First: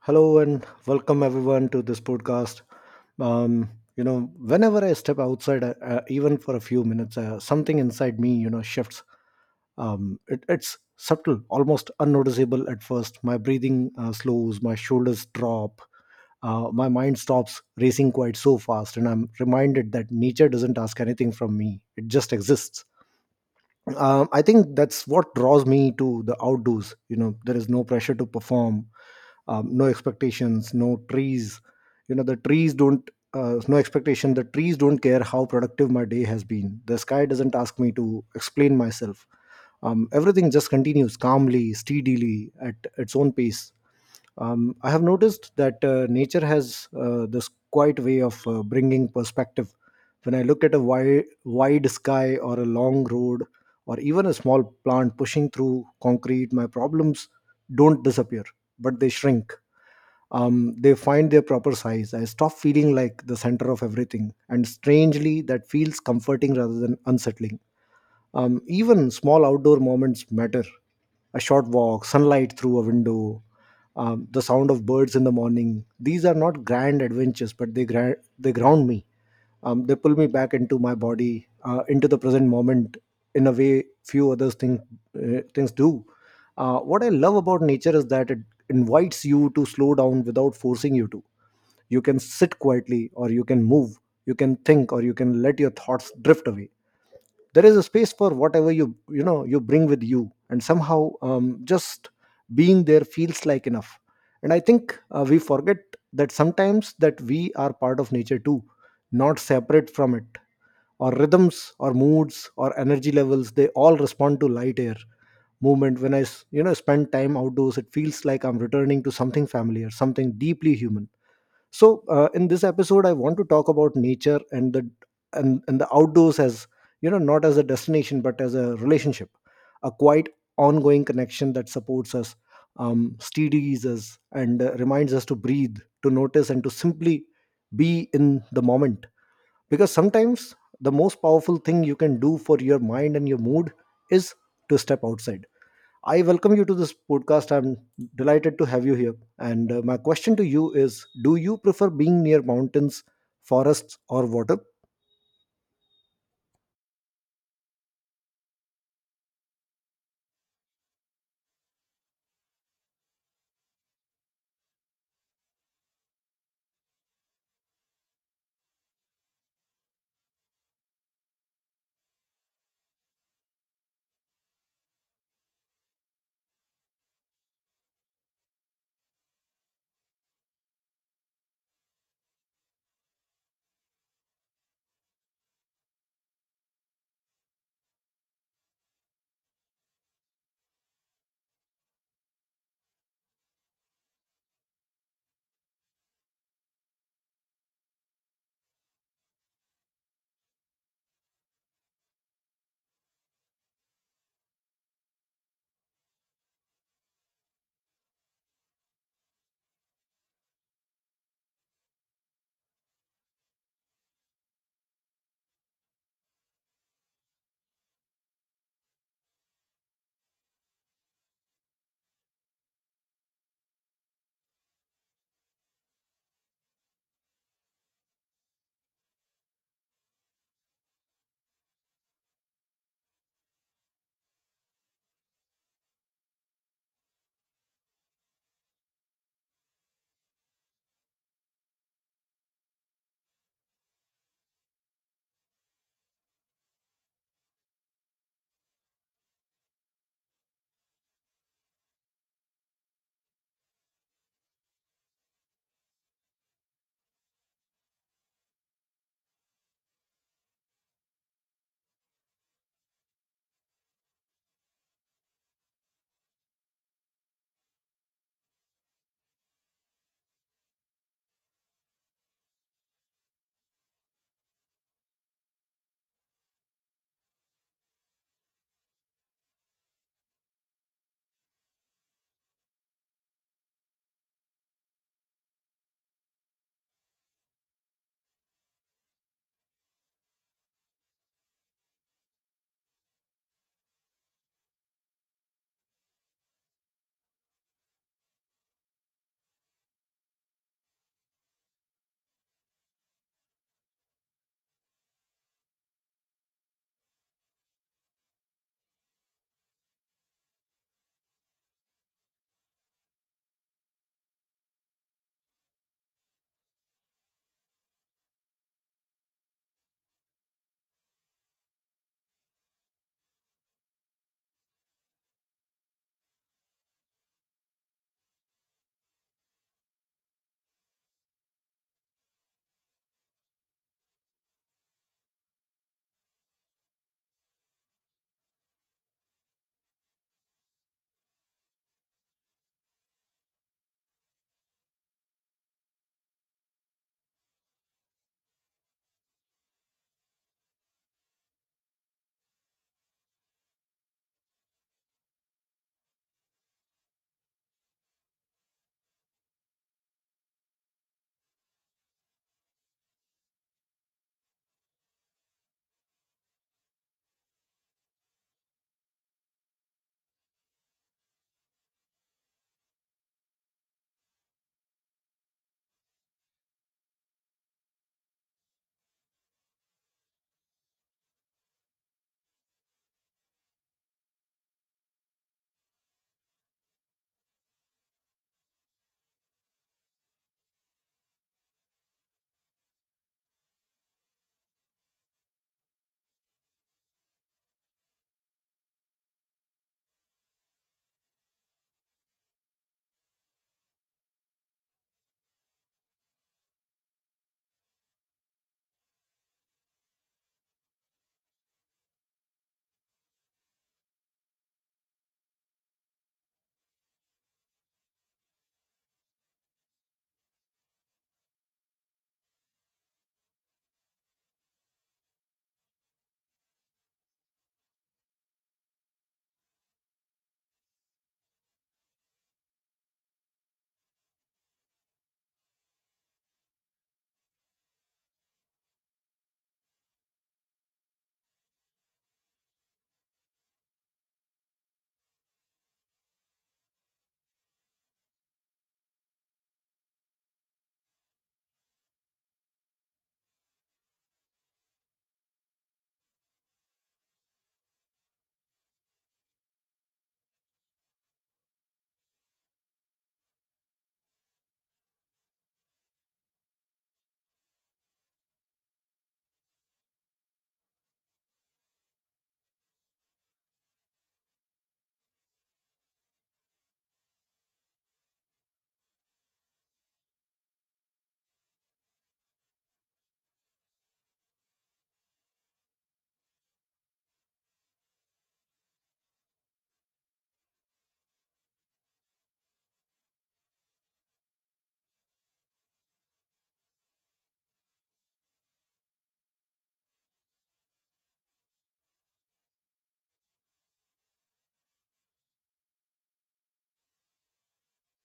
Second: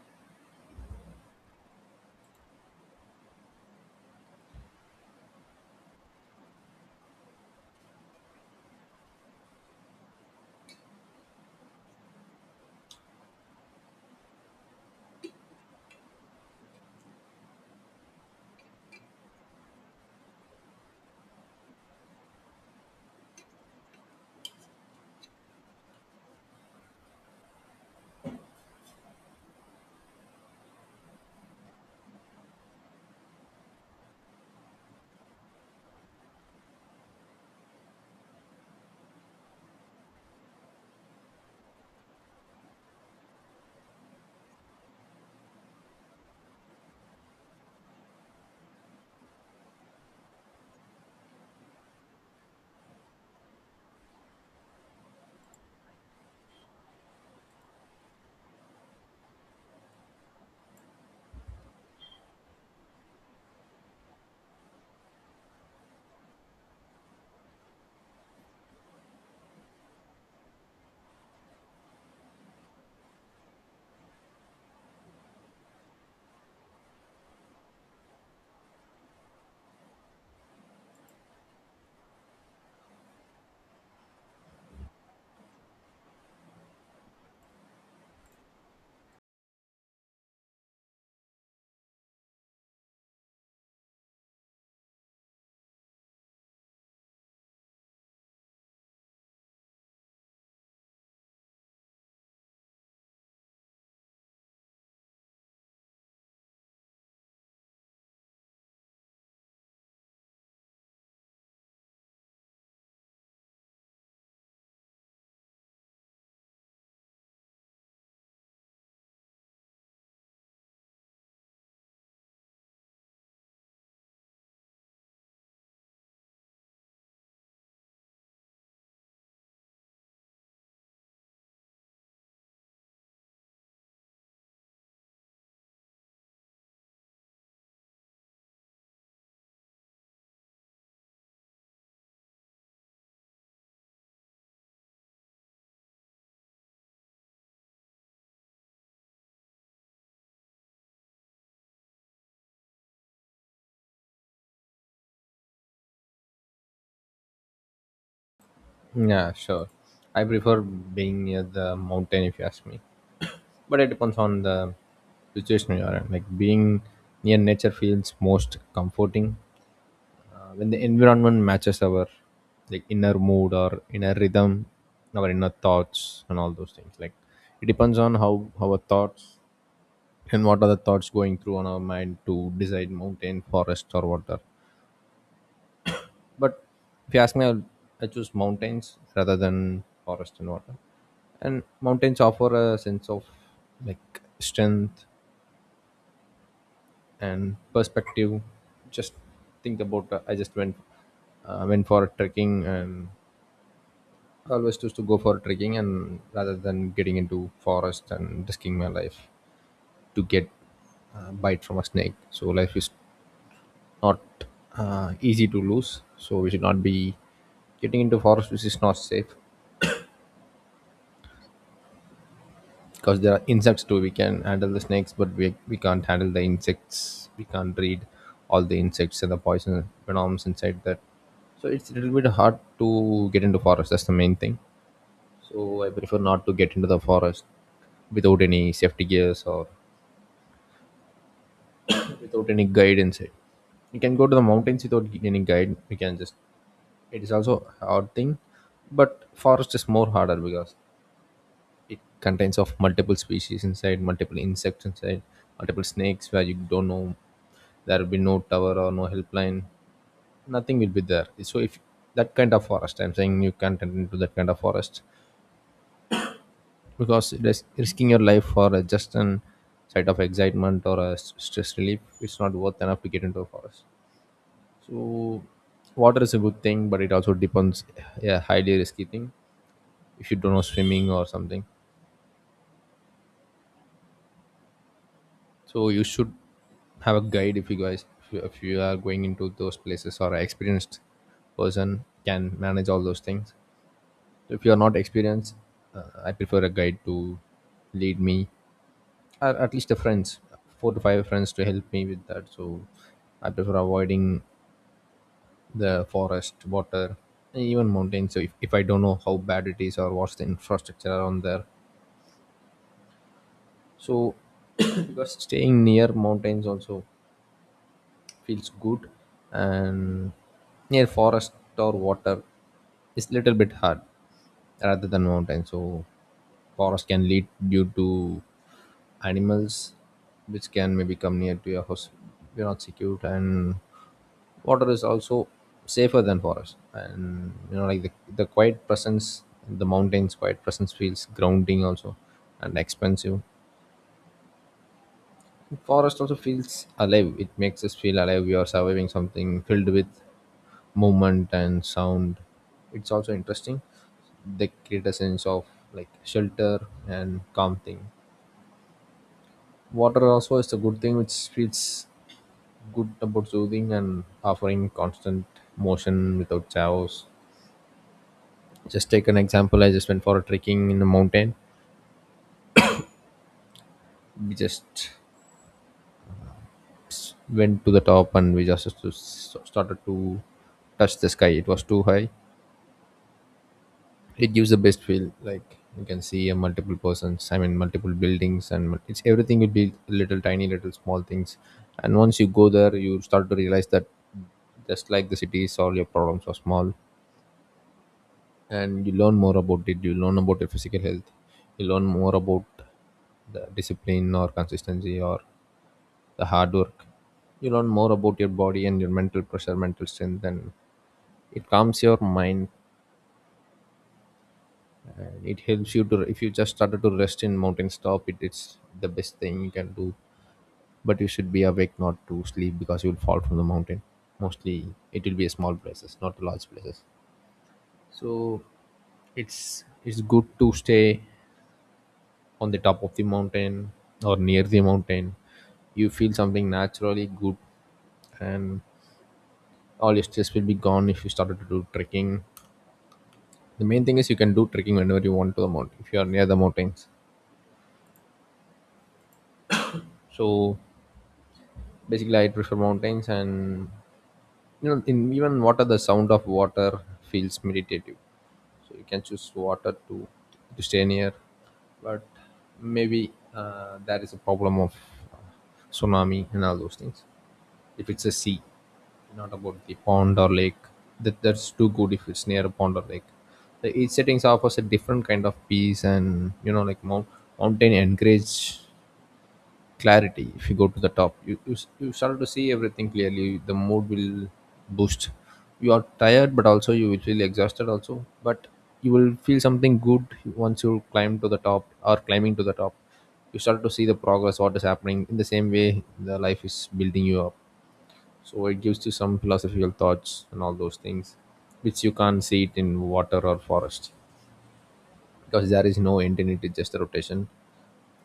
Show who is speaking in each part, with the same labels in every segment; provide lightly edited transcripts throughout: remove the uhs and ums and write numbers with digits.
Speaker 1: Hello and welcome everyone to this podcast. Um, Whenever I step outside, even for a few minutes, something inside me, shifts. It's subtle, almost unnoticeable at first. My breathing slows, my shoulders drop, my mind stops racing quite so fast, and I'm reminded that nature doesn't ask anything from me; it just exists. I think that's what draws me to the outdoors. You know, there is no pressure to perform, no expectations, no trees. The trees don't care how productive my day has been. The sky doesn't ask me to explain myself. Everything just continues calmly, steadily at its own pace. I have noticed that nature has this quiet way of bringing perspective. When I look at a wide sky or a long road or even a small plant pushing through concrete, my problems don't disappear, but they shrink. They find their proper size. I stop feeling like the center of everything. And strangely, that feels comforting rather than unsettling. Even small outdoor moments matter. A short walk, sunlight through a window, the sound of birds in the morning. These are not grand adventures, but they ground me. They pull me back into my body, into the present moment, in a way few other things do. What I love about nature is that it invites you to slow down without forcing you to. You can sit quietly, or you can move, you can think, or you can let your thoughts drift away. There is a space for whatever you you know you bring with you, and somehow, just being there feels like enough. And I think we forget that sometimes, that we are part of nature too, not separate from it. Our rhythms, our moods, our energy levels, they all respond to light, air, movement. When I spend time outdoors, it feels like I'm returning to something familiar, something deeply human. So in this episode I want to talk about nature and the outdoors as, you know, not as a destination but as a relationship, a quite ongoing connection that supports us, steadies us and reminds us to breathe, to notice and to simply be in the moment. Because sometimes the most powerful thing you can do for your mind and your mood is to step outside. I welcome you to this podcast. I'm delighted to have you here. And my question to you is, do you prefer being near mountains, forests, or water?
Speaker 2: Yeah, sure. I prefer being near the mountain if you ask me. But it depends on the situation you are in. Like being near nature feels most comforting when the environment matches our like inner mood or inner rhythm, our inner thoughts and all those things. Like it depends on how our thoughts and what are the thoughts going through on our mind to decide mountain, forest or water. But if you ask me, I choose mountains rather than forest and water. And mountains offer a sense of like strength and perspective. Just think about I just went went for trekking, and I always choose to go for trekking and rather than getting into forest and risking my life to get a bite from a snake. So life is not easy to lose. So we should not be getting into forest which is not safe. Because there are insects too. We can handle the snakes, but we can't handle the insects. We can't read all the insects and the poison venoms inside that. So it's a little bit hard to get into forest. That's the main thing. So I prefer not to get into the forest without any safety gears or without any guide inside. You can go to the mountains without any guide. We can just, it is also a hard thing, but forest is more harder because it contains of multiple species inside, multiple insects inside, multiple snakes where you don't know. There will be no tower or no helpline. Nothing will be there. So if that kind of forest, I'm saying, you can't enter into that kind of forest because it is risking your life for a just an site of excitement or a stress relief. It's not worth enough to get into a forest. So water is a good thing, but it also depends. A highly risky thing if you don't know swimming or something. So you should have a guide. If you guys, if you are going into those places, or an experienced person can manage all those things. If you are not experienced, I prefer a guide to lead me, or at least a friends, four to five friends to help me with that. So I prefer avoiding the forest, water, and even mountains. So if I don't know how bad it is or what's the infrastructure around there, so because staying near mountains also feels good, and near forest or water is little bit hard rather than mountain. So forest can lead due to animals which can maybe come near to your house. You're not secured. And water is also safer than forest. And you know, like the quiet presence, the mountains quiet presence feels grounding also, and expensive. Forest also feels alive. It makes us feel alive. We are surviving something filled with movement and sound. It's also interesting. They create a sense of like shelter and calm thing. Water also is a good thing which feels good about soothing and offering constant motion without chaos. Just take an example. I just went for a trekking in the mountain. We just went to the top, and we just started to touch the sky. It was too high. It gives the best feel. Like you can see a multiple persons, I mean multiple buildings, and it's everything will be little tiny little small things. And once you go there, you start to realize that just like the cities, all your problems are small. And you learn more about it. You learn about your physical health. You learn more about the discipline or consistency or the hard work. You learn more about your body and your mental pressure, mental strength. And it calms your mind, and it helps you to, if you just started to rest in mountains top, it is the best thing you can do. But you should be awake, not to sleep, because you will fall from the mountain. Mostly it will be a small places, not large places. So it's good to stay on the top of the mountain or near the mountain. You feel something naturally good. And all your stress will be gone if you started to do trekking. The main thing is you can do trekking whenever you want to the mountain if you are near the mountains. So basically I prefer mountains. And you know, in even water, the sound of water feels meditative. So you can choose water to stay near. But maybe that is a problem of uh, tsunami and all those things, if it's a sea, not about the pond or lake. That that's too good if it's near a pond or lake. The each settings offers a different kind of peace. And you know, like mountain encourage clarity. If you go to the top, you you start to see everything clearly. The mood will boost. You are tired, but also you will feel exhausted also, but you will feel something good. Once you climb to the top or climbing to the top, you start to see the progress, what is happening. In the same way, the life is building you up. So it gives you some philosophical thoughts and all those things, which you can't see it in water or forest, because there is no end in it. It's just a rotation.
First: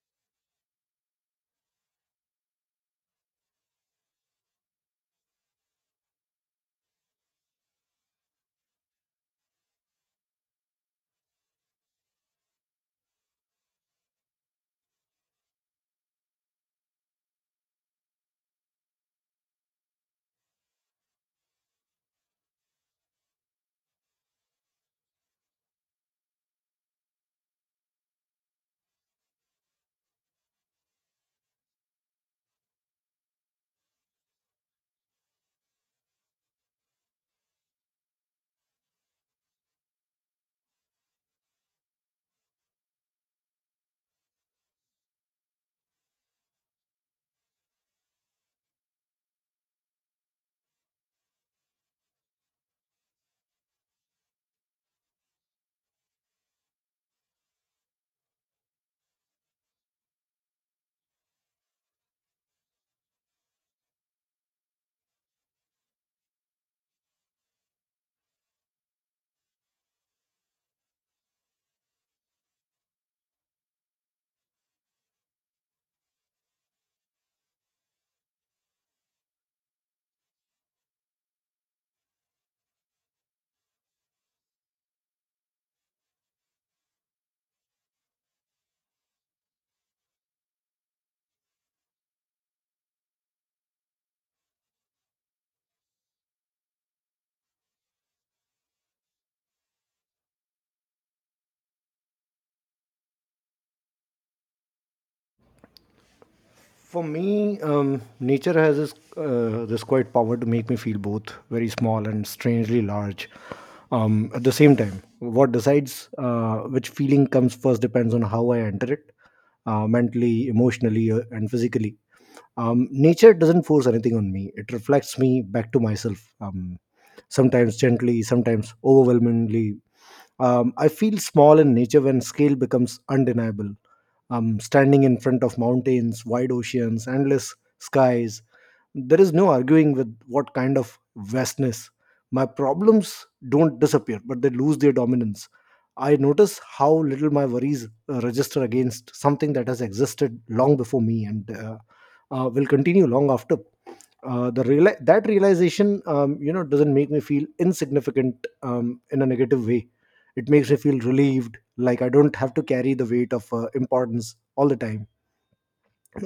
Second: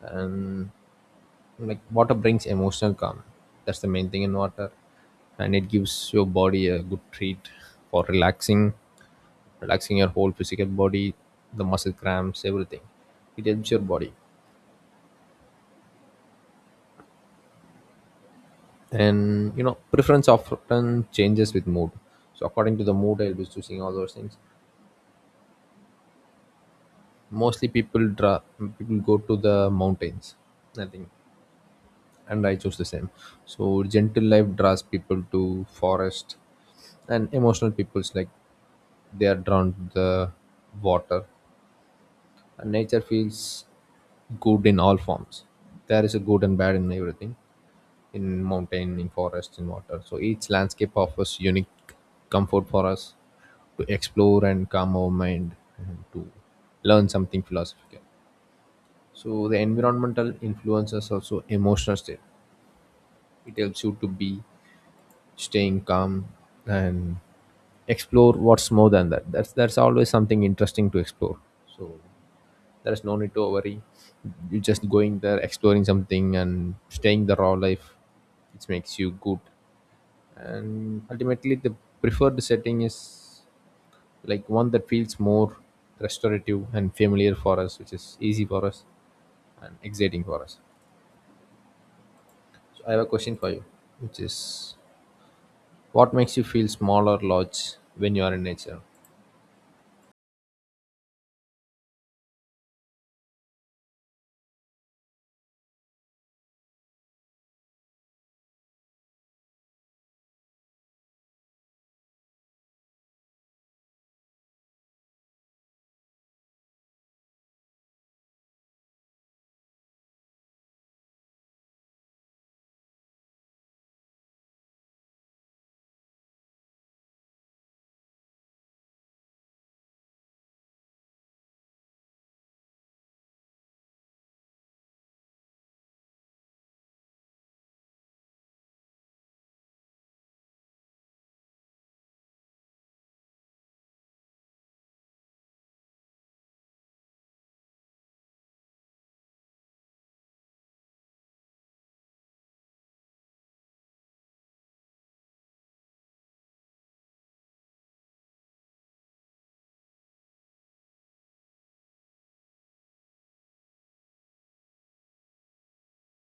Speaker 2: And like water brings emotional calm. That's the main thing in water. And it gives your body a good treat for relaxing, relaxing your whole physical body, the muscle cramps, everything. It helps your body. And you know, preference often changes with mood. So according to the mood, I'll be choosing all those things. Mostly people draw, people go to the mountains, nothing. And I chose the same. So gentle life draws people to forest, and emotional people's like, they are drawn to the water. And nature feels good in all forms. There is a good and bad in everything, in mountain, in forest, in water. So each landscape offers unique comfort for us to explore and calm our mind, and to learn something philosophical. So the environmental influences also emotional state. It helps you to be staying calm, and explore what's more than that. That's always something interesting to explore. So there's no need to worry. You're just going there, exploring something and staying the raw life, which makes you good. And ultimately the preferred setting is like one that feels more restorative and familiar for us, which is easy for us and exciting for us. So I have a question for you, which is, what makes you feel small or large when you are in nature?
Speaker 1: For me, nature has this, this quiet power to make me feel both very small and strangely large. At the same time, what decides which feeling comes first depends on how I enter it, mentally, emotionally, and physically. Nature doesn't force anything on me; it reflects me back to myself. Sometimes gently, sometimes overwhelmingly. I feel small in nature when scale becomes undeniable, standing in front of mountains, wide oceans, endless skies. There is no arguing with what kind of vastness. My problems don't disappear, but they lose their dominance. I notice how little my worries register against something that has existed long before me and will continue long after. That realization, you know, doesn't make me feel insignificant, in a negative way. It makes me feel relieved, like I don't have to carry the weight of importance all the time.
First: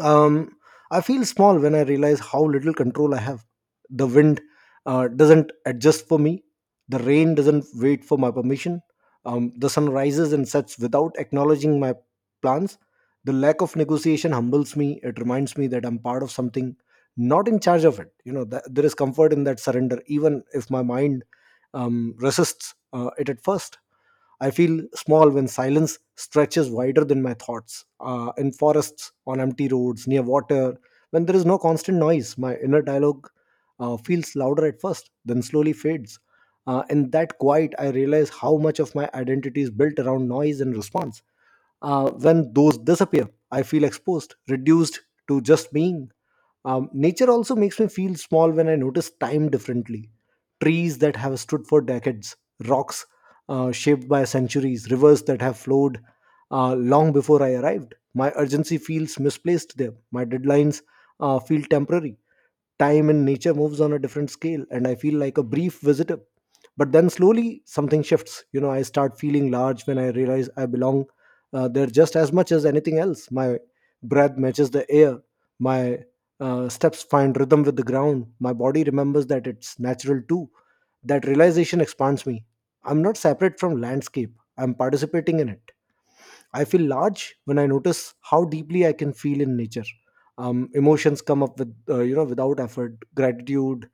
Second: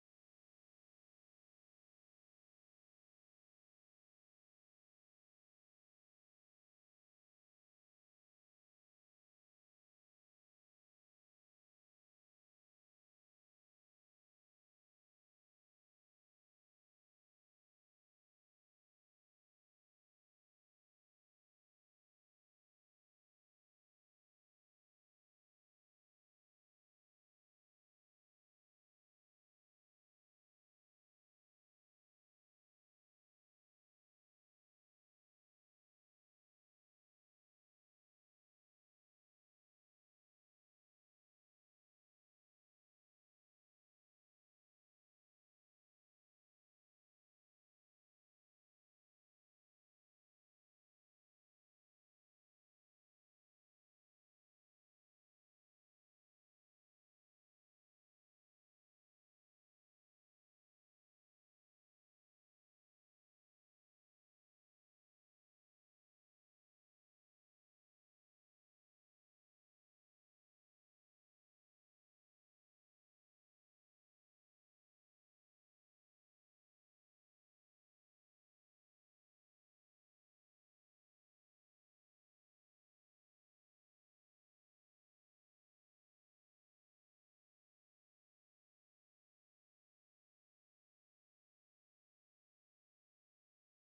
Speaker 1: um, I feel small when I realize how little control I have. The wind doesn't adjust for me. The rain doesn't wait for my permission. The sun rises and sets without acknowledging my plans. The lack of negotiation humbles me. It reminds me that I'm part of something, not in charge of it. You know, there is comfort in that surrender, even if my mind resists it at first. I feel small when silence stretches wider than my thoughts. In forests, on empty roads, near water, when there is no constant noise, my inner dialogue feels louder at first, then slowly fades. In that quiet, I realize how much of my identity is built around noise and response. When those disappear, I feel exposed, reduced to just being. Nature also makes me feel small when I notice time differently. Trees that have stood for decades, rocks shaped by centuries, rivers that have flowed long before I arrived. My urgency feels misplaced there. My deadlines feel temporary. Time and nature moves on a different scale, and I feel like a brief visitor. But then slowly something shifts, you know, I start feeling large when I realize I belong there, just as much as anything else. My breath matches the air, my steps find rhythm with the ground, my body remembers that it's natural too. That realization expands me. I'm not separate from landscape, I'm participating in it. I feel large when I notice how deeply I can feel in nature. Emotions come up with without effort, gratitude,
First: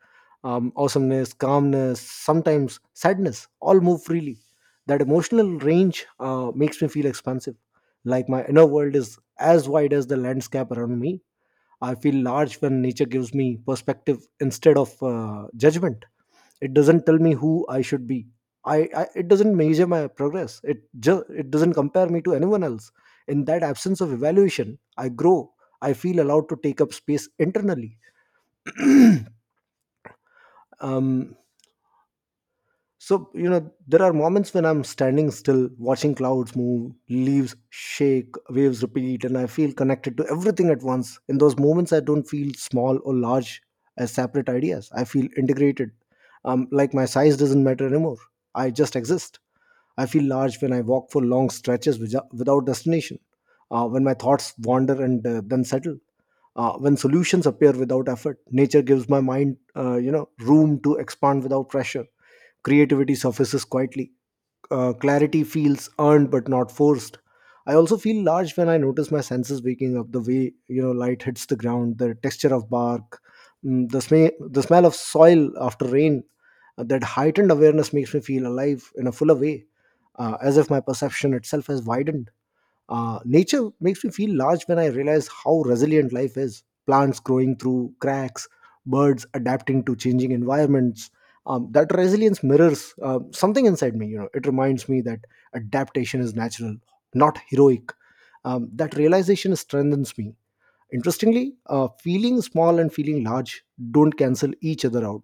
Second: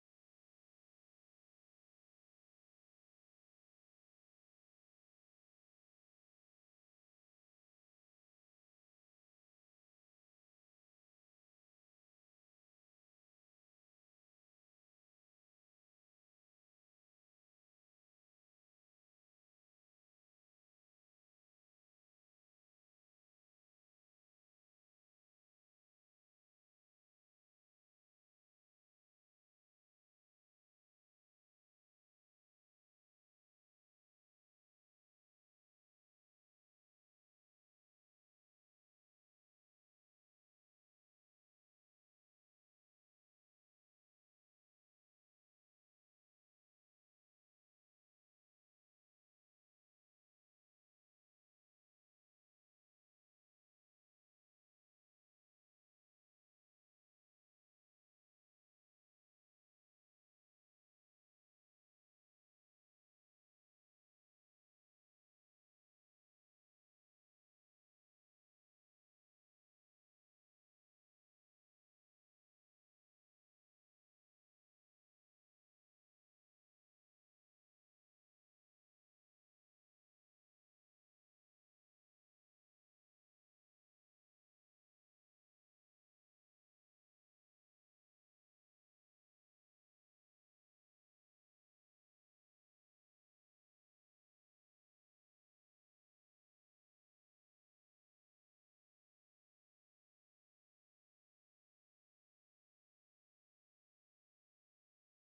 Speaker 1: awesomeness, calmness, sometimes sadness. All move freely. That emotional range makes me feel expansive, like my inner world is as wide as the landscape around me. I feel large when nature gives me perspective instead of judgment. It doesn't tell me who I should be, I it doesn't measure my progress, it just it doesn't compare me to anyone else. In that absence of evaluation I grow, I feel allowed to take up space internally. Um so you know there are moments when I'm standing still, watching clouds move, leaves shake, waves repeat, and I feel connected to everything at once. In those moments I don't feel small or large as separate ideas, I feel integrated. Like my size doesn't matter anymore, I just exist. I feel large when I walk for long stretches without destination, when my thoughts wander and then settle, when solutions appear without effort. Nature gives my mind, you know, room to expand without pressure. Creativity surfaces quietly, clarity feels earned but not forced. I also feel large when I notice my senses waking up, the way, you know, light hits the ground, the texture of bark, the smell of soil after rain. That heightened awareness makes me feel alive in a fuller way, as if my perception itself has widened. Uh, nature makes me feel large when I realize how resilient life is. Plants growing through cracks, birds adapting to changing environments. That resilience mirrors something inside me. You know, it reminds me that adaptation is natural, not heroic. That realization strengthens me. Interestingly, feeling small and feeling large don't cancel each other out,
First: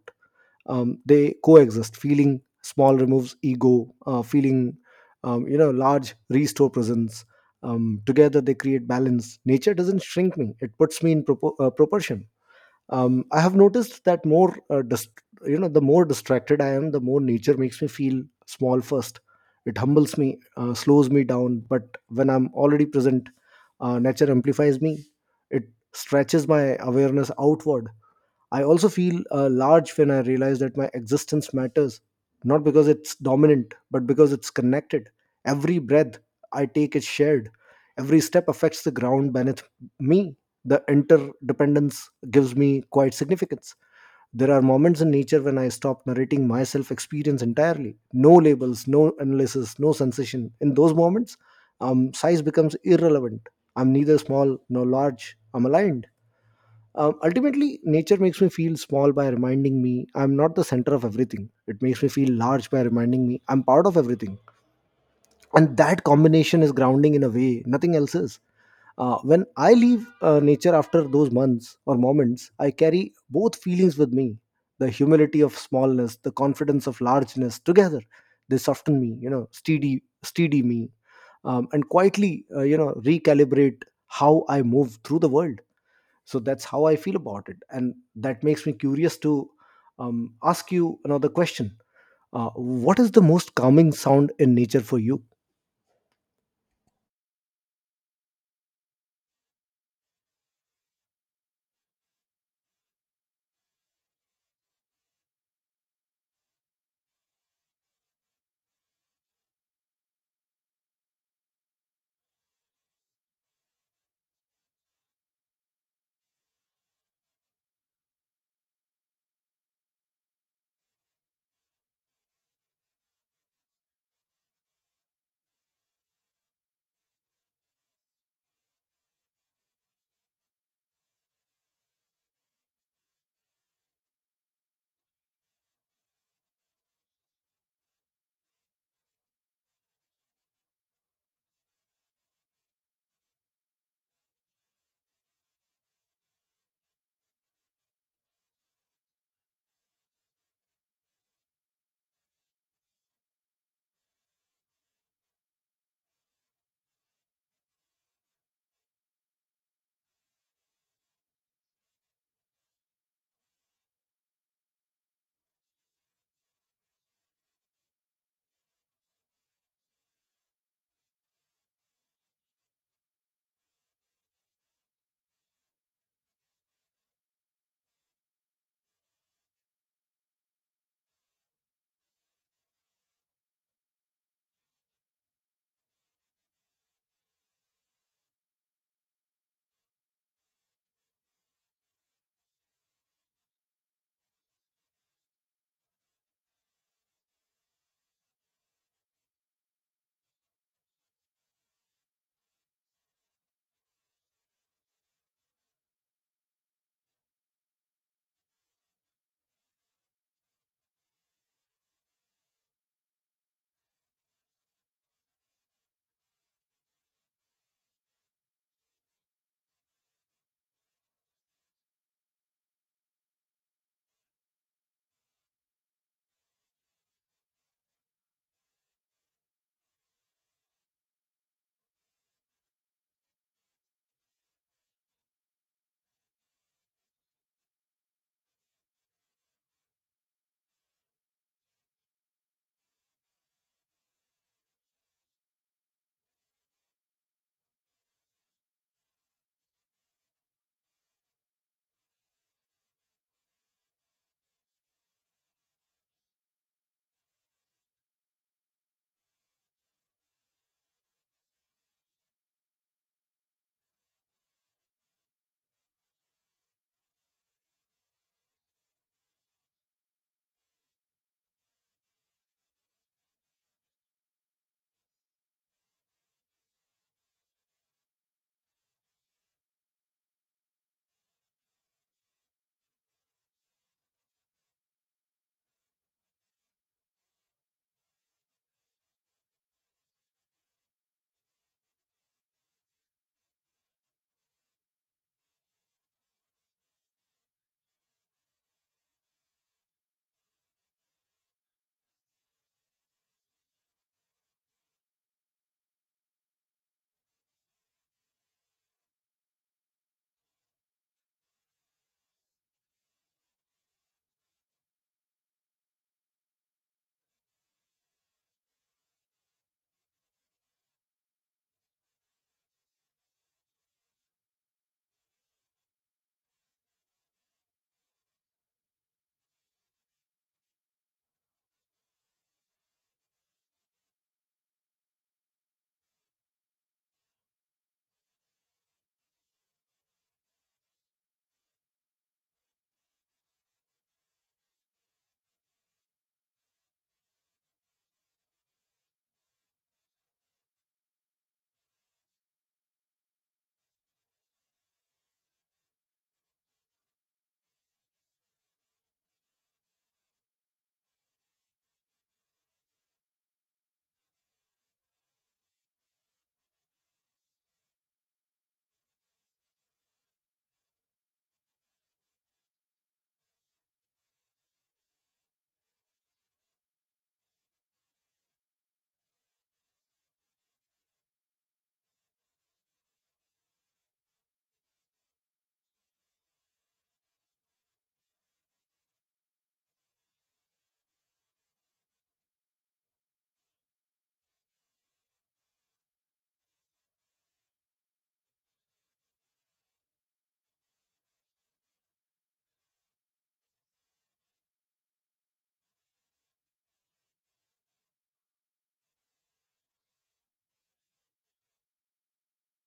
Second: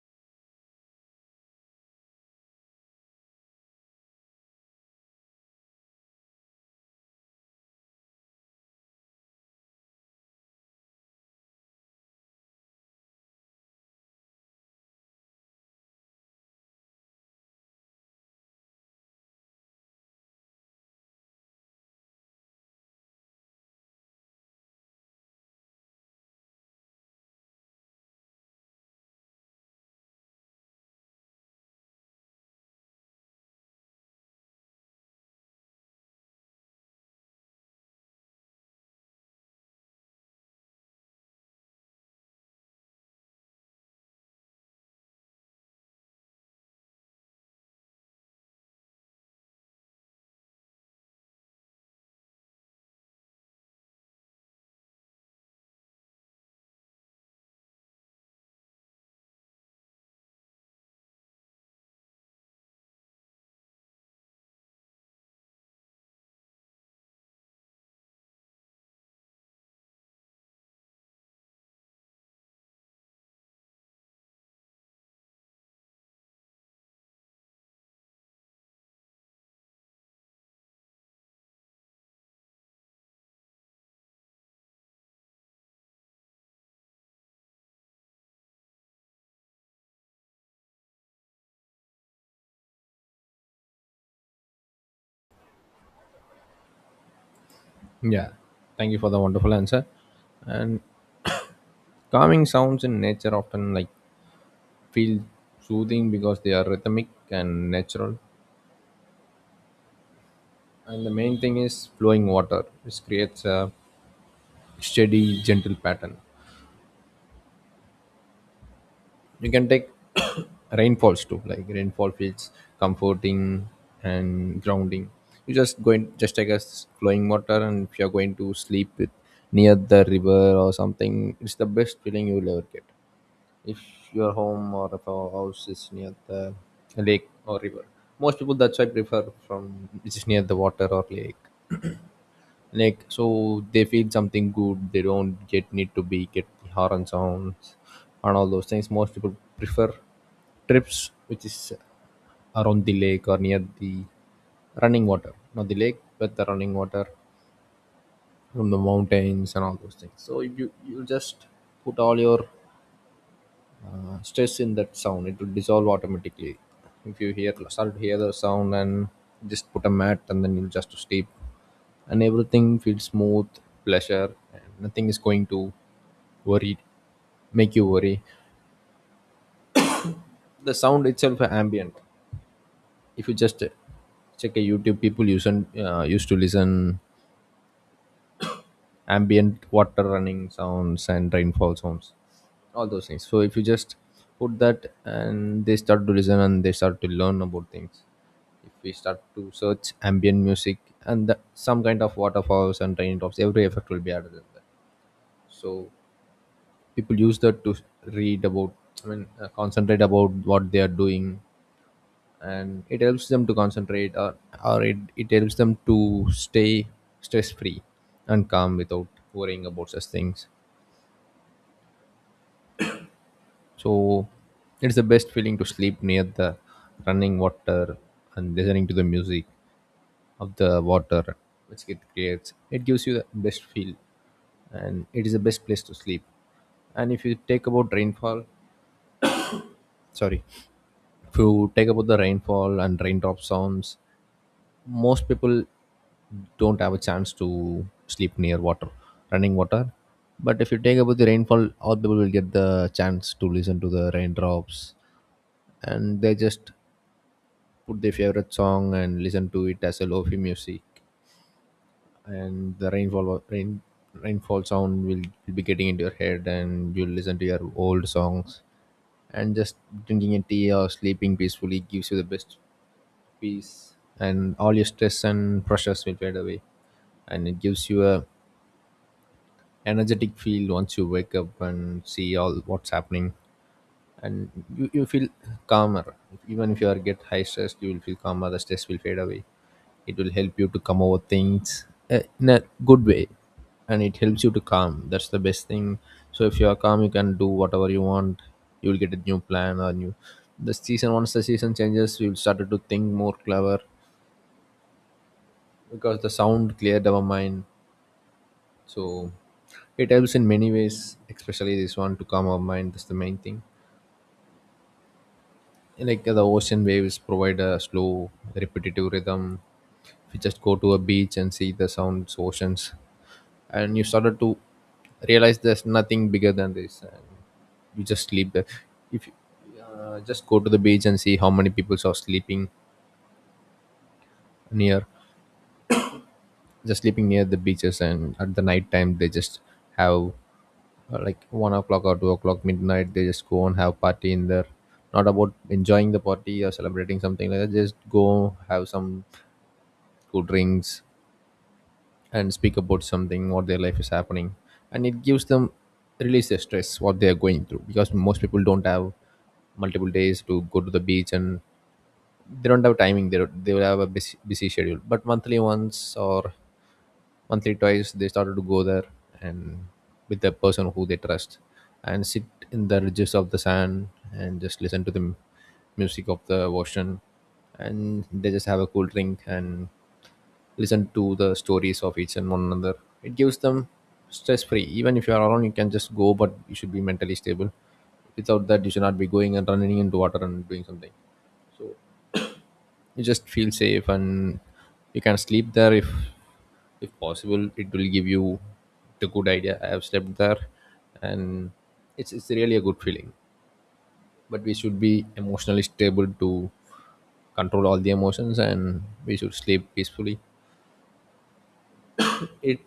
Speaker 1: they coexist. Feeling small removes ego, feeling, you know, large restore presence. Um, together they create balance. Nature doesn't shrink me, it puts me in proportion. I have noticed that more, you know, the more distracted I am, the more nature makes me feel small first. It humbles me, slows me down. But when I'm already present, nature amplifies me. It stretches my awareness outward. I also feel large when I realize that my existence matters, not because it's dominant but because it's connected. Every breath I take is shared, every step affects the ground beneath me. The interdependence gives me quite significance. There are moments in nature when I stop narrating myself experience entirely. No labels, no analysis, no sensation. In those moments, size becomes irrelevant. I'm neither small nor large. I'm aligned. Ultimately, nature makes me feel small by reminding me I'm not the center of everything. It makes me feel large by reminding me I'm part of everything, and that combination is grounding in a way nothing else is. When I leave nature after those months or moments, I carry both feelings with me: the humility of smallness, the confidence of largeness. Together they soften me, steady me, and quietly recalibrate how I move through the world. So that's how I feel about it, and that makes me curious to ask you another question. What is the most calming sound in nature for you?
Speaker 2: Yeah, thank you for the wonderful answer. And calming sounds in nature often like feel soothing because they are rhythmic and natural. And the main thing is flowing water, which creates a steady, gentle pattern. You can take rainfalls too. Like rainfall feels comforting and grounding. You just going just take a flowing water, and if you're going to sleep with near the river or something, it's the best feeling you'll ever get. If your home or if your house is near the lake or river, most people that's why prefer from which is near the water or lake. Like so they feel something good. They don't get need to be get the horn sounds and all those things. Most people prefer trips which is around the lake or near the running water, not the lake but the running water from the mountains and all those things. So you just put all your stress in that sound. It will dissolve automatically if you hear start to hear the sound. And just put a mat and then you'll just to sleep, and everything feels smooth pleasure, and nothing is going to worry, make you worry. The sound itself are ambient. If you just check a YouTube, people use and used to listen ambient water running sounds and rainfall sounds, all those things. So if you just put that, and they start to listen and they start to learn about things. If we start to search ambient music and some kind of waterfalls and raindrops, every effect will be added in that. So people use that to read about, I mean concentrate about what they are doing. And it helps them to concentrate, or it helps them to stay stress free and calm without worrying about such things. So it's the best feeling to sleep near the running water and listening to the music of the water which it creates. It gives you the best feel, and it is the best place to sleep. And if you take about rainfall, sorry, If you take about the rainfall and raindrop sounds, most people don't have a chance to sleep near water, running water. But if you take about the rainfall, all people will get the chance to listen to the raindrops, and they just put their favorite song and listen to it as a lofi music. And the rainfall wa- rain rainfall sound will be getting into your head, and you'll listen to your old songs, and just drinking a tea or sleeping peacefully gives you the best peace. And all your stress and pressures will fade away, and it gives you a energetic feel once you wake up and see all what's happening. And you feel calmer. Even if you are get high stress, you will feel calmer, the stress will fade away. It will help you to come over things in a good way, and it helps you to calm, that's the best thing. So if you are calm, you can do whatever you want. You will get a new plan or new. The season, once the season changes, we will started to think more clever because the sound cleared our mind. So it helps in many ways, especially this one, to calm our mind, that's the main thing. Like the ocean waves provide a slow repetitive rhythm. If you just go to a beach and see the sounds oceans, and you started to realize there's nothing bigger than this. And you just sleep there. If you just go to the beach and see how many people are sleeping near, just sleeping near the beaches, and at the night time they just have like 1 o'clock or 2 o'clock midnight, they just go and have party in there. Not about enjoying the party or celebrating something like that, just go have some, who drinks, and speak about something what their life is happening. And it gives them release their stress what they are going through, because most people don't have multiple days to go to the beach. And they don't have timing, they, don't- they will have a busy, busy schedule, but monthly once or monthly twice they started to go there. And with the person who they trust, and sit in the ridges of the sand, and just listen to the music of the ocean. And they just have a cool drink and listen to the stories of each and one another. It gives them stress free. Even if you are alone you can just go, but you should be mentally stable. Without that you should not be going and running into water and doing something. So you just feel safe, and you can sleep there if possible it will give you the good idea. I have slept there, and it's really a good feeling. But we should be emotionally stable to control all the emotions, and we should sleep peacefully. it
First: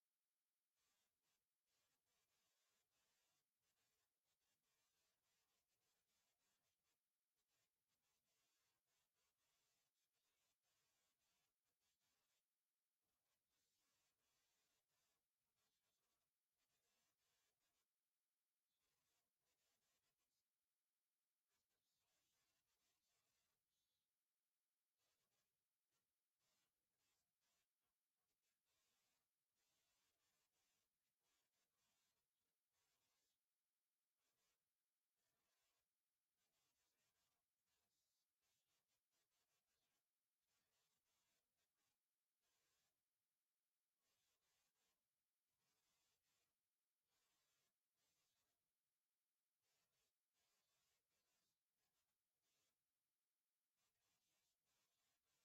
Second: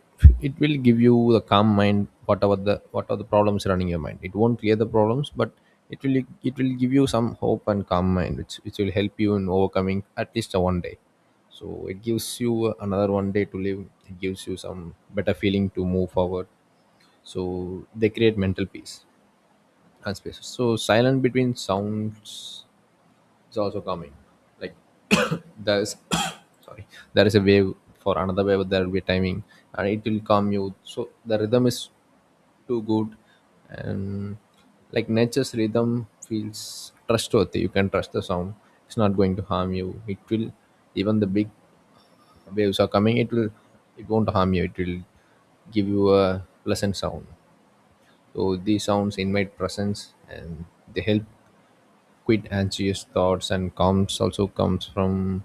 Speaker 2: it will give you the calm mind. Whatever the what are the problems running your mind, it won't clear the problems, but it will, it will give you some hope and calm mind which will help you in overcoming at least a one day. So it gives you another one day to live. It gives you some better feeling to move forward. So they create mental peace and space, so silent between sounds is also coming. Like there is sorry, there is a wave for another wave. There will be timing, and it will come you. So the rhythm is too good, and like nature's rhythm feels trustworthy. You can trust the sound. It's not going to harm you. It will, even the big waves are coming, it will, it won't harm you, it will give you a pleasant sound. So these sounds invite presence, and they help quite anxious thoughts, and calms also comes from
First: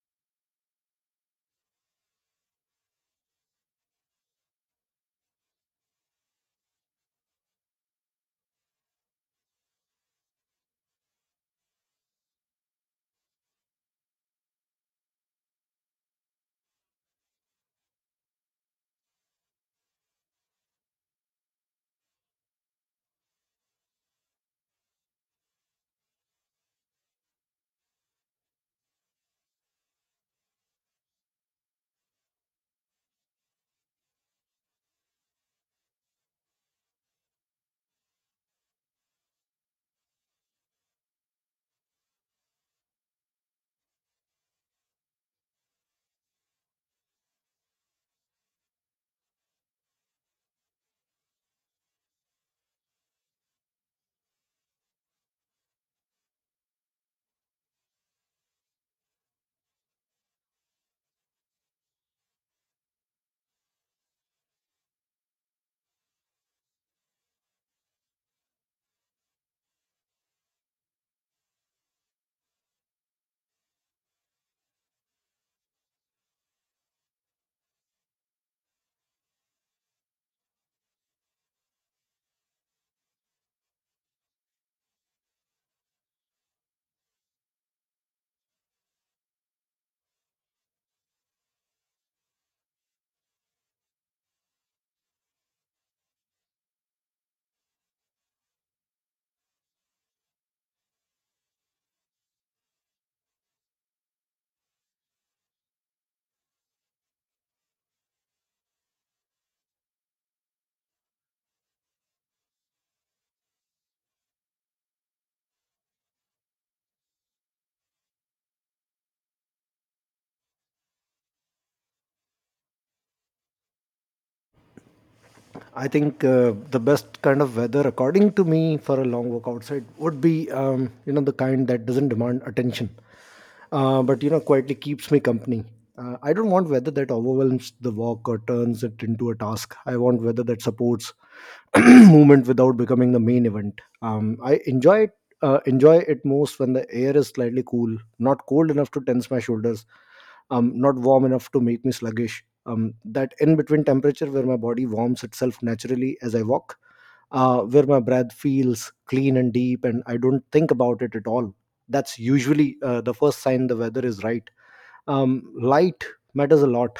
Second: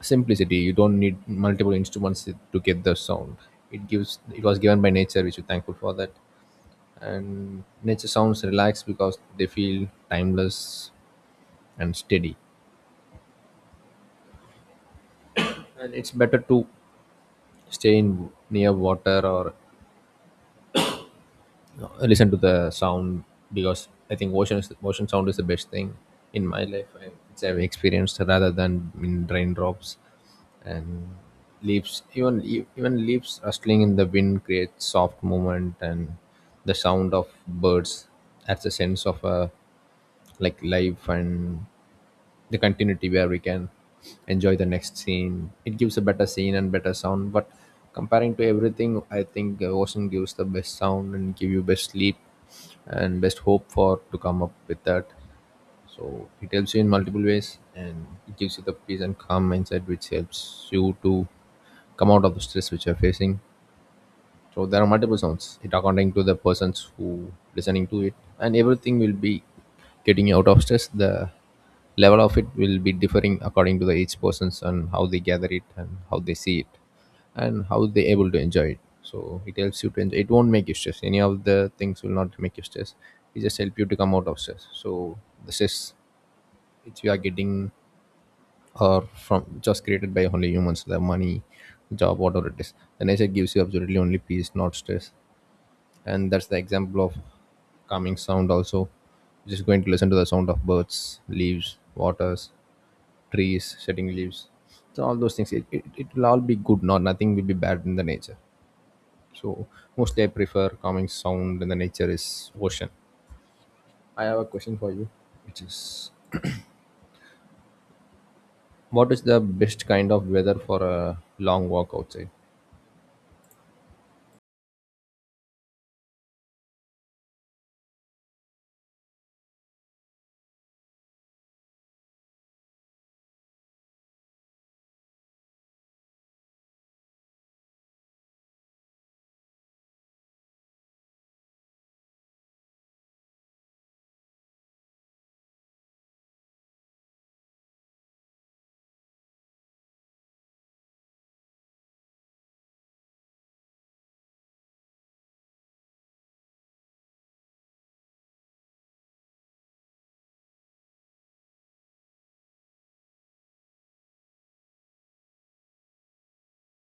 Speaker 2: simplicity. You don't need multiple instruments to get the sound, it gives, it was given by nature, which we're thankful for that. And nature sounds relaxed because they feel timeless and steady. And it's better to stay in near water, or you know, listen to the sound. Because I think ocean sound is the best thing in my life. It's I've experienced rather than in raindrops and leaves. Even even leaves rustling in the wind creates soft movement, and the sound of birds adds a sense of a like life and the continuity where we can enjoy the next scene. It gives a better scene and better sound. But comparing to everything, I think ocean gives the best sound and give you best sleep and best hope for to come up with that. So it helps you in multiple ways, and it gives you the peace and calm mindset, which helps you to come out of the stress which you're facing. So there are multiple sounds. It according to the persons who listening to it, and everything will be getting out of stress. The level of it will be differing according to the each persons and how they gather it and how they see it and how they able to enjoy it. So it helps you to enjoy. It won't make you stress. Any of the things will not make you stress. It just help you to come out of stress. So the stress which we are getting are from just created by only humans. The money, job, whatever it is. The nature gives you absolutely only peace, not stress. And that's the example of calming sound also. Just going to listen to the sound of birds, leaves, waters, trees shedding leaves. So all those things, it will all be good. Not nothing will be bad in the nature. So mostly I prefer calming sound when the nature is ocean. I have a question for you, which is, what is the best kind of weather for a long walk outside?
Speaker 1: I think the best kind of weather, according to me, for a long walk outside would be, you know, the kind that doesn't demand attention, but you know, quietly keeps me company. I don't want weather that overwhelms the walk or turns it into a task. I want weather that supports movement without becoming the main event. I enjoy it, enjoy it most when the air is slightly cool, not cold enough to tense my shoulders, not warm enough to make me sluggish. That in between temperature where my body warms itself naturally as I walk, where my breath feels clean and deep and I don't think about it at all, that's usually the first sign the weather is right. Light matters a lot,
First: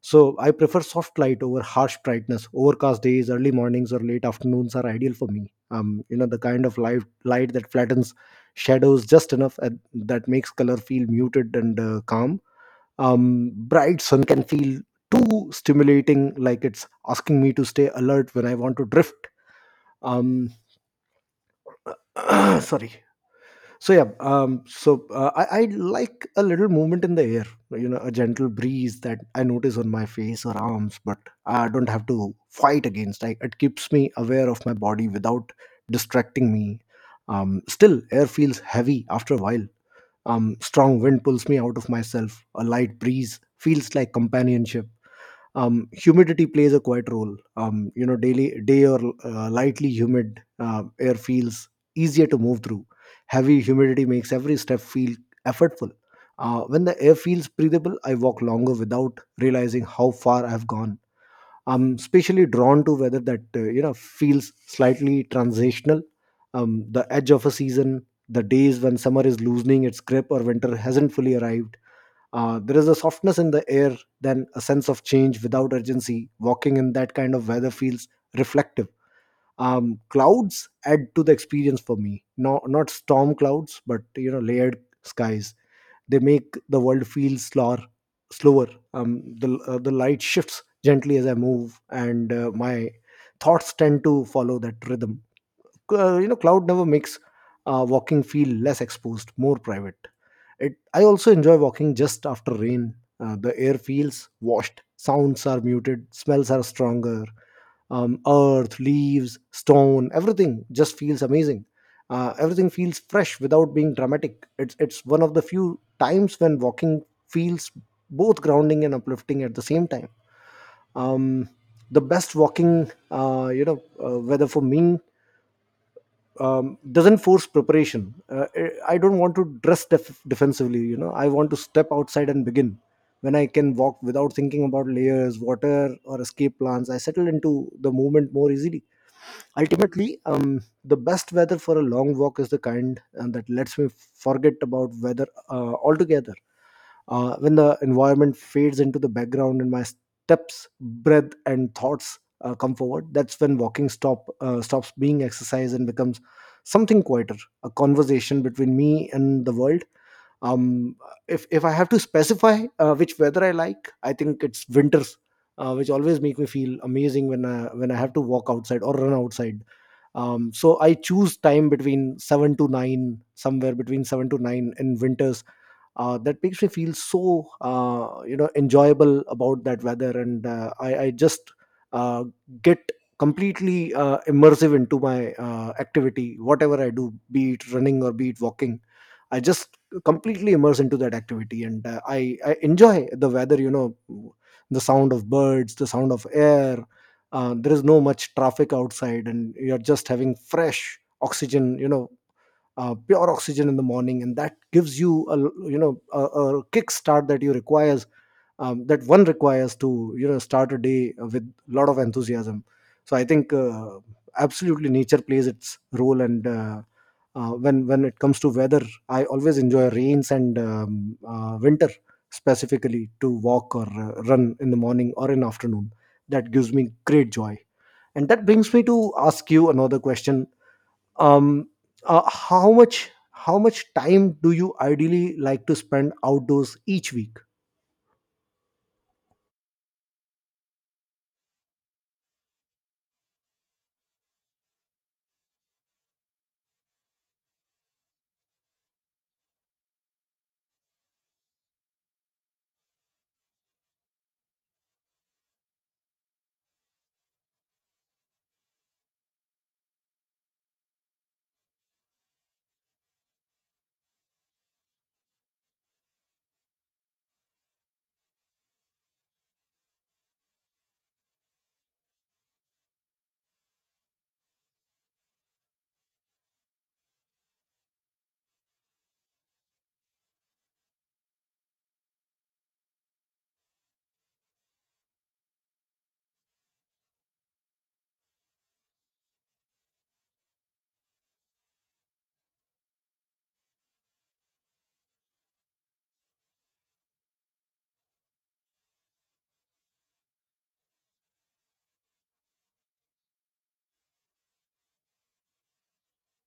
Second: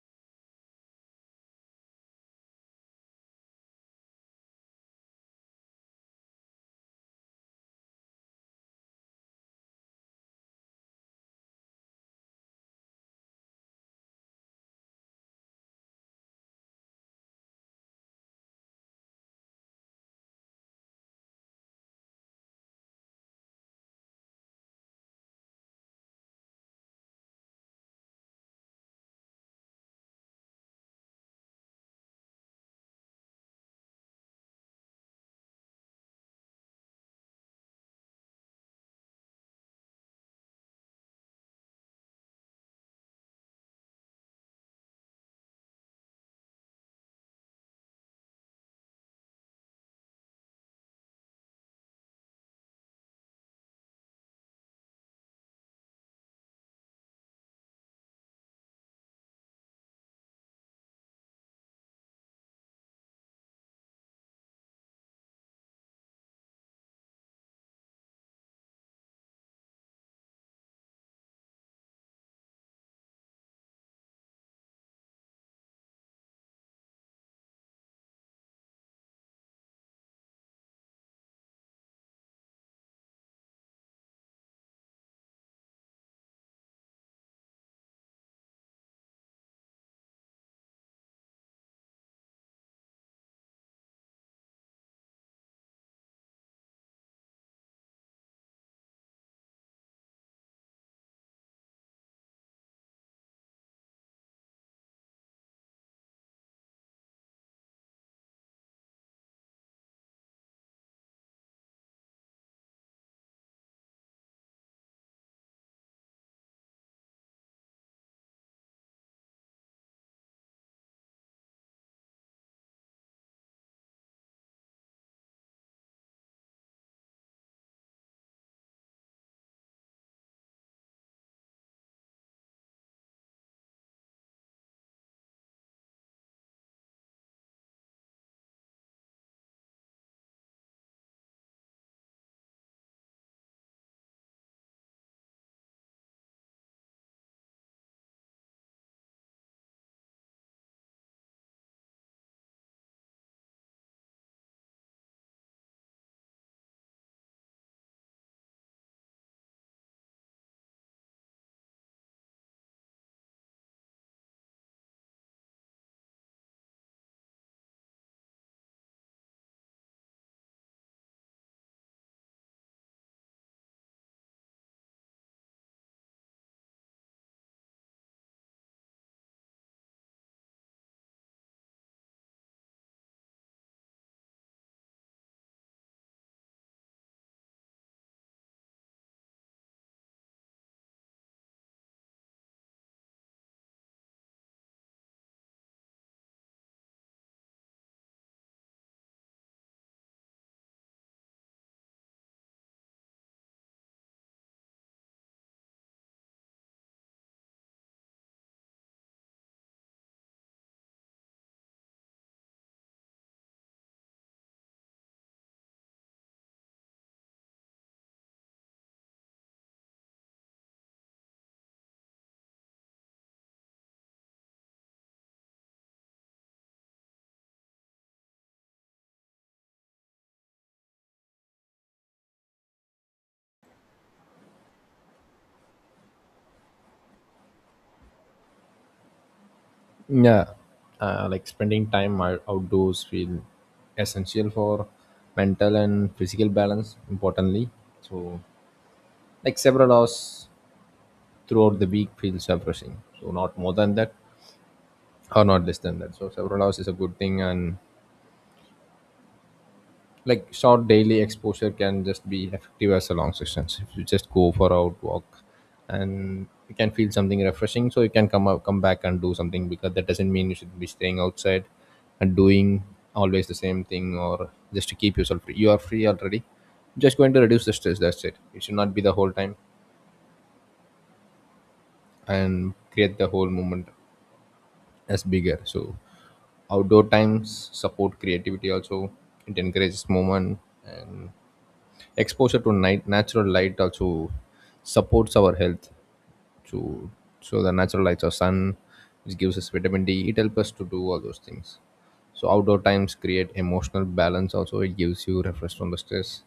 Speaker 1: so I prefer soft light over harsh brightness. Overcast days, early mornings or late afternoons are ideal for me. You know, the kind of light that flattens shadows just enough and that makes color feel muted and calm. Bright sun can feel too stimulating, like it's asking me to stay alert when I want to drift. um Sorry. So yeah, so I like a little movement in the air, you know, a gentle breeze that I notice on my face or arms but I don't have to fight against. Like, it keeps me aware of my body without distracting me. Still air feels heavy after a while. Strong wind pulls me out of myself; a light breeze feels like companionship. Humidity plays a quite role. You know, daily day or lightly humid air feels easier to move through. Heavy humidity makes every step feel effortful. When the air feels breathable, I walk longer without realizing how far I have gone. I'm especially drawn to weather that feels slightly transitional, the edge of a season, the days when summer is loosening its grip or winter hasn't fully arrived. There is a softness in the air, then a sense of change without urgency. Walking in that kind of weather feels reflective. Clouds add to the experience for me. Not storm clouds, but you know, layered skies. They make the world feel slower. The the light shifts gently as I move, and my thoughts tend to follow that rhythm. You know, cloud never makes walking feel less exposed, more private. It— I also enjoy walking just after rain. The air feels washed, sounds are muted, smells are stronger. Earth, leaves, stone, everything just feels amazing. Everything feels fresh without being dramatic. It's one of the few times when walking feels both grounding and uplifting at the same time. Um, the best walking, whether for me doesn't force preparation. I don't want to dress defensively. You know, I want to step outside and begin. When I can walk without thinking about layers, water, or escape plans, I settle into the movement more easily. Ultimately, the best weather for a long walk is the kind that lets me forget about weather altogether. When the environment fades into the background and my steps, breath and thoughts come forward, that's when walking stops being exercise and becomes something quieter, a conversation between me and the world. um, if I have to specify which weather I like, I think it's winters, which always make me feel amazing when I have to walk outside or run outside. So I choose time between 7 to 9, somewhere between 7 to 9 in winters, that makes me feel so enjoyable about that weather. And I just uh, get completely immersive into my activity, whatever I do, be it running or be it walking. I just completely immerse into that activity and I enjoy the weather, you know, the sound of birds, the sound of air. There is no much traffic outside and you're just having fresh oxygen, you know, pure oxygen in the morning, and that gives you you know, a kick start that you requires, that one requires, to you know, start a day with a lot of enthusiasm. So I think absolutely nature plays its role. And when it comes to weather, I always enjoy rains and winter specifically, to walk or run in the morning or in afternoon. That gives me great joy, and that brings me to ask you another question. um how much, how much time do you ideally like to spend outdoors each week?
Speaker 2: Yeah, like spending time outdoors feel essential for mental and physical balance. Importantly, so like several hours throughout the week feels refreshing. So not more than that, or not less than that. So several hours is a good thing. And like short daily exposure can just be effective as a long sessions if you just go for out walk, and you can feel something refreshing, so you can come out come back and do something, because that doesn't mean you should be staying outside and doing always the same thing, or just to keep yourself free, you are free already. Just going to reduce the stress, that's it. It should not be the whole time and create the whole moment as bigger. So outdoor times support creativity also. It encourages movement, and exposure to night natural light also supports our health to. So the natural lights of sun which gives us vitamin D, it helps us to do all those things. So outdoor times create emotional balance also, it gives you refresh from the stress.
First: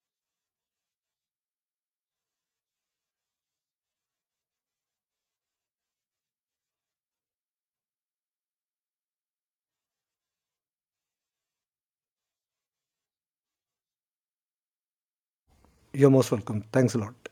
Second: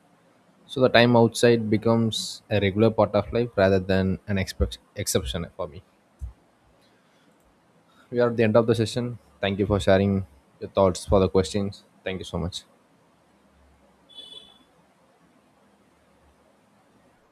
Speaker 2: So the time outside becomes a regular part of life rather than an exception for me. We are at the end of the session. Thank you for sharing your thoughts for the questions. Thank you so much.
Speaker 1: You're most welcome. Thanks a lot.